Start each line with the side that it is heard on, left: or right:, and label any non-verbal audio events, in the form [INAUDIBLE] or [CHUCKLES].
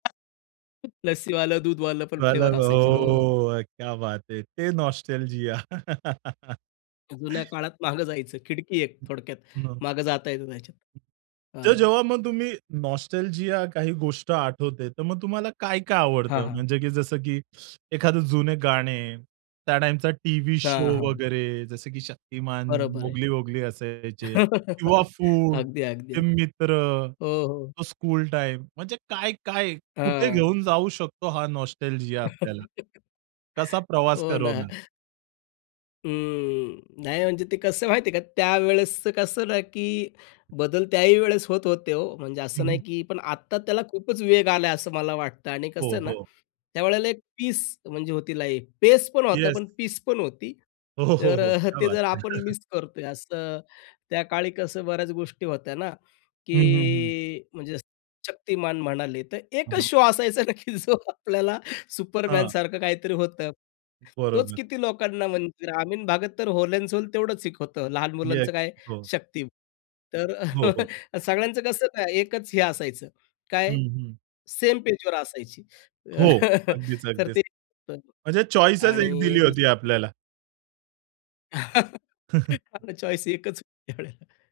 left: लस्सीवालं, दूधवालं पण
right: [UNINTELLIGIBLE]
left: फ्लेवर असायचे, हो.
right: हो क्या बात है! ते नॉस्टॅल्जिया. [LAUGHS]
left: जुन्या काळात मागे जायचं. खिडकी एक थोडक्यात
right: हं.
left: मागं जाता येत त्याच्यात,
right: तर
left: हं.
right: जेव्हा मग तुम्ही नॉस्टॅल्जिया काही गोष्ट आठवते, तर मग तुम्हाला काय-काय
left: हां,
right: आवडतं?
left: हां.
right: म्हणजे की जसं, की एखादं जुने गाणे, त्या टाईमचा टीव्ही शो
left: हां, हां.
right: वगैरे जसं की शक्तिमान,
left: बरोबर आहे.
right: मोगली-वोगली असायचे. किंवा
left: [LAUGHS]
right: फूड,
left: अगदी, अगदी
right: ते
left: हां.
right: मित्र,
left: हो, हो.
right: तो स्कूल टाईम म्हणजे काय-काय कुठे
left: हं.
right: घेऊन जाऊ शकतो हा नॉस्टॅल्जिया आपल्याला.
left: [LAUGHS]
right: कसा प्रवास
left: हो ना.
right: करवणार?
left: अ, नाही, म्हणजे ते कसंय माहिती आहे का? त्यावेळेसचं कसं ना, की बदल त्या ही वेळेस होत होते, हो, म्हणजे
right: हं,
left: असं नाही
right: हं.
left: की पण आत्ता त्याला खूपच वेग आलाय, असं मला वाटतं. आणि कसं
right: हो,
left: आहे ना,
right: हो.
left: त्यावेळेला एक पीस म्हणजे होती, लाईफ, पेसपण होता
right: येस.
left: पण पीस पण होती.
right: हो, हो,
left: तर
right: हो.
left: अ,
right: क्या
left: ते
right: बात
left: जर
right: है!
left: आपण
right: [CHUCKLES]
left: मिस करतोय. असं त्या काळी कसं बऱ्याच गोष्टी होत्या ना,
right: हं, हं, हं.
left: की म्हणजे असं शक्तिमान म्हणाले, तर एकच
right: हं.
left: शो असायचा ना की जो आपल्याला
right: हां.
left: सुपरमॅनसारखं काहीतरी होतं. तोच
right: बरोबर.
left: किती लोकांना म्हणजे ग्रामीण भागात तर व्होल एंड सोल तेवढंच एक होतं. लहान
right: येस,
left: मुलांचं काय आहे
right: हो.
left: शक्ती तर
right: हो, हो.
left: [CHUCKLES] सगळ्यांचं कसं ना एकच हे असायचं.
right: हं,
left: काय
right: हं.
left: सेम पेजवर असायची!
right: हो,
left: [CHUCKLES]
right: अगदीच,
left: तर
right: अगदीच.
left: ते, पण
right: म्हणजे चॉईसच एक
left: आणि
right: दिली
left: दुस
right: होती आपल्याला.
left: [CHUCKLES] हा
right: [CHUCKLES]
left: ना चॉईस एकच होती त्यावेळेला.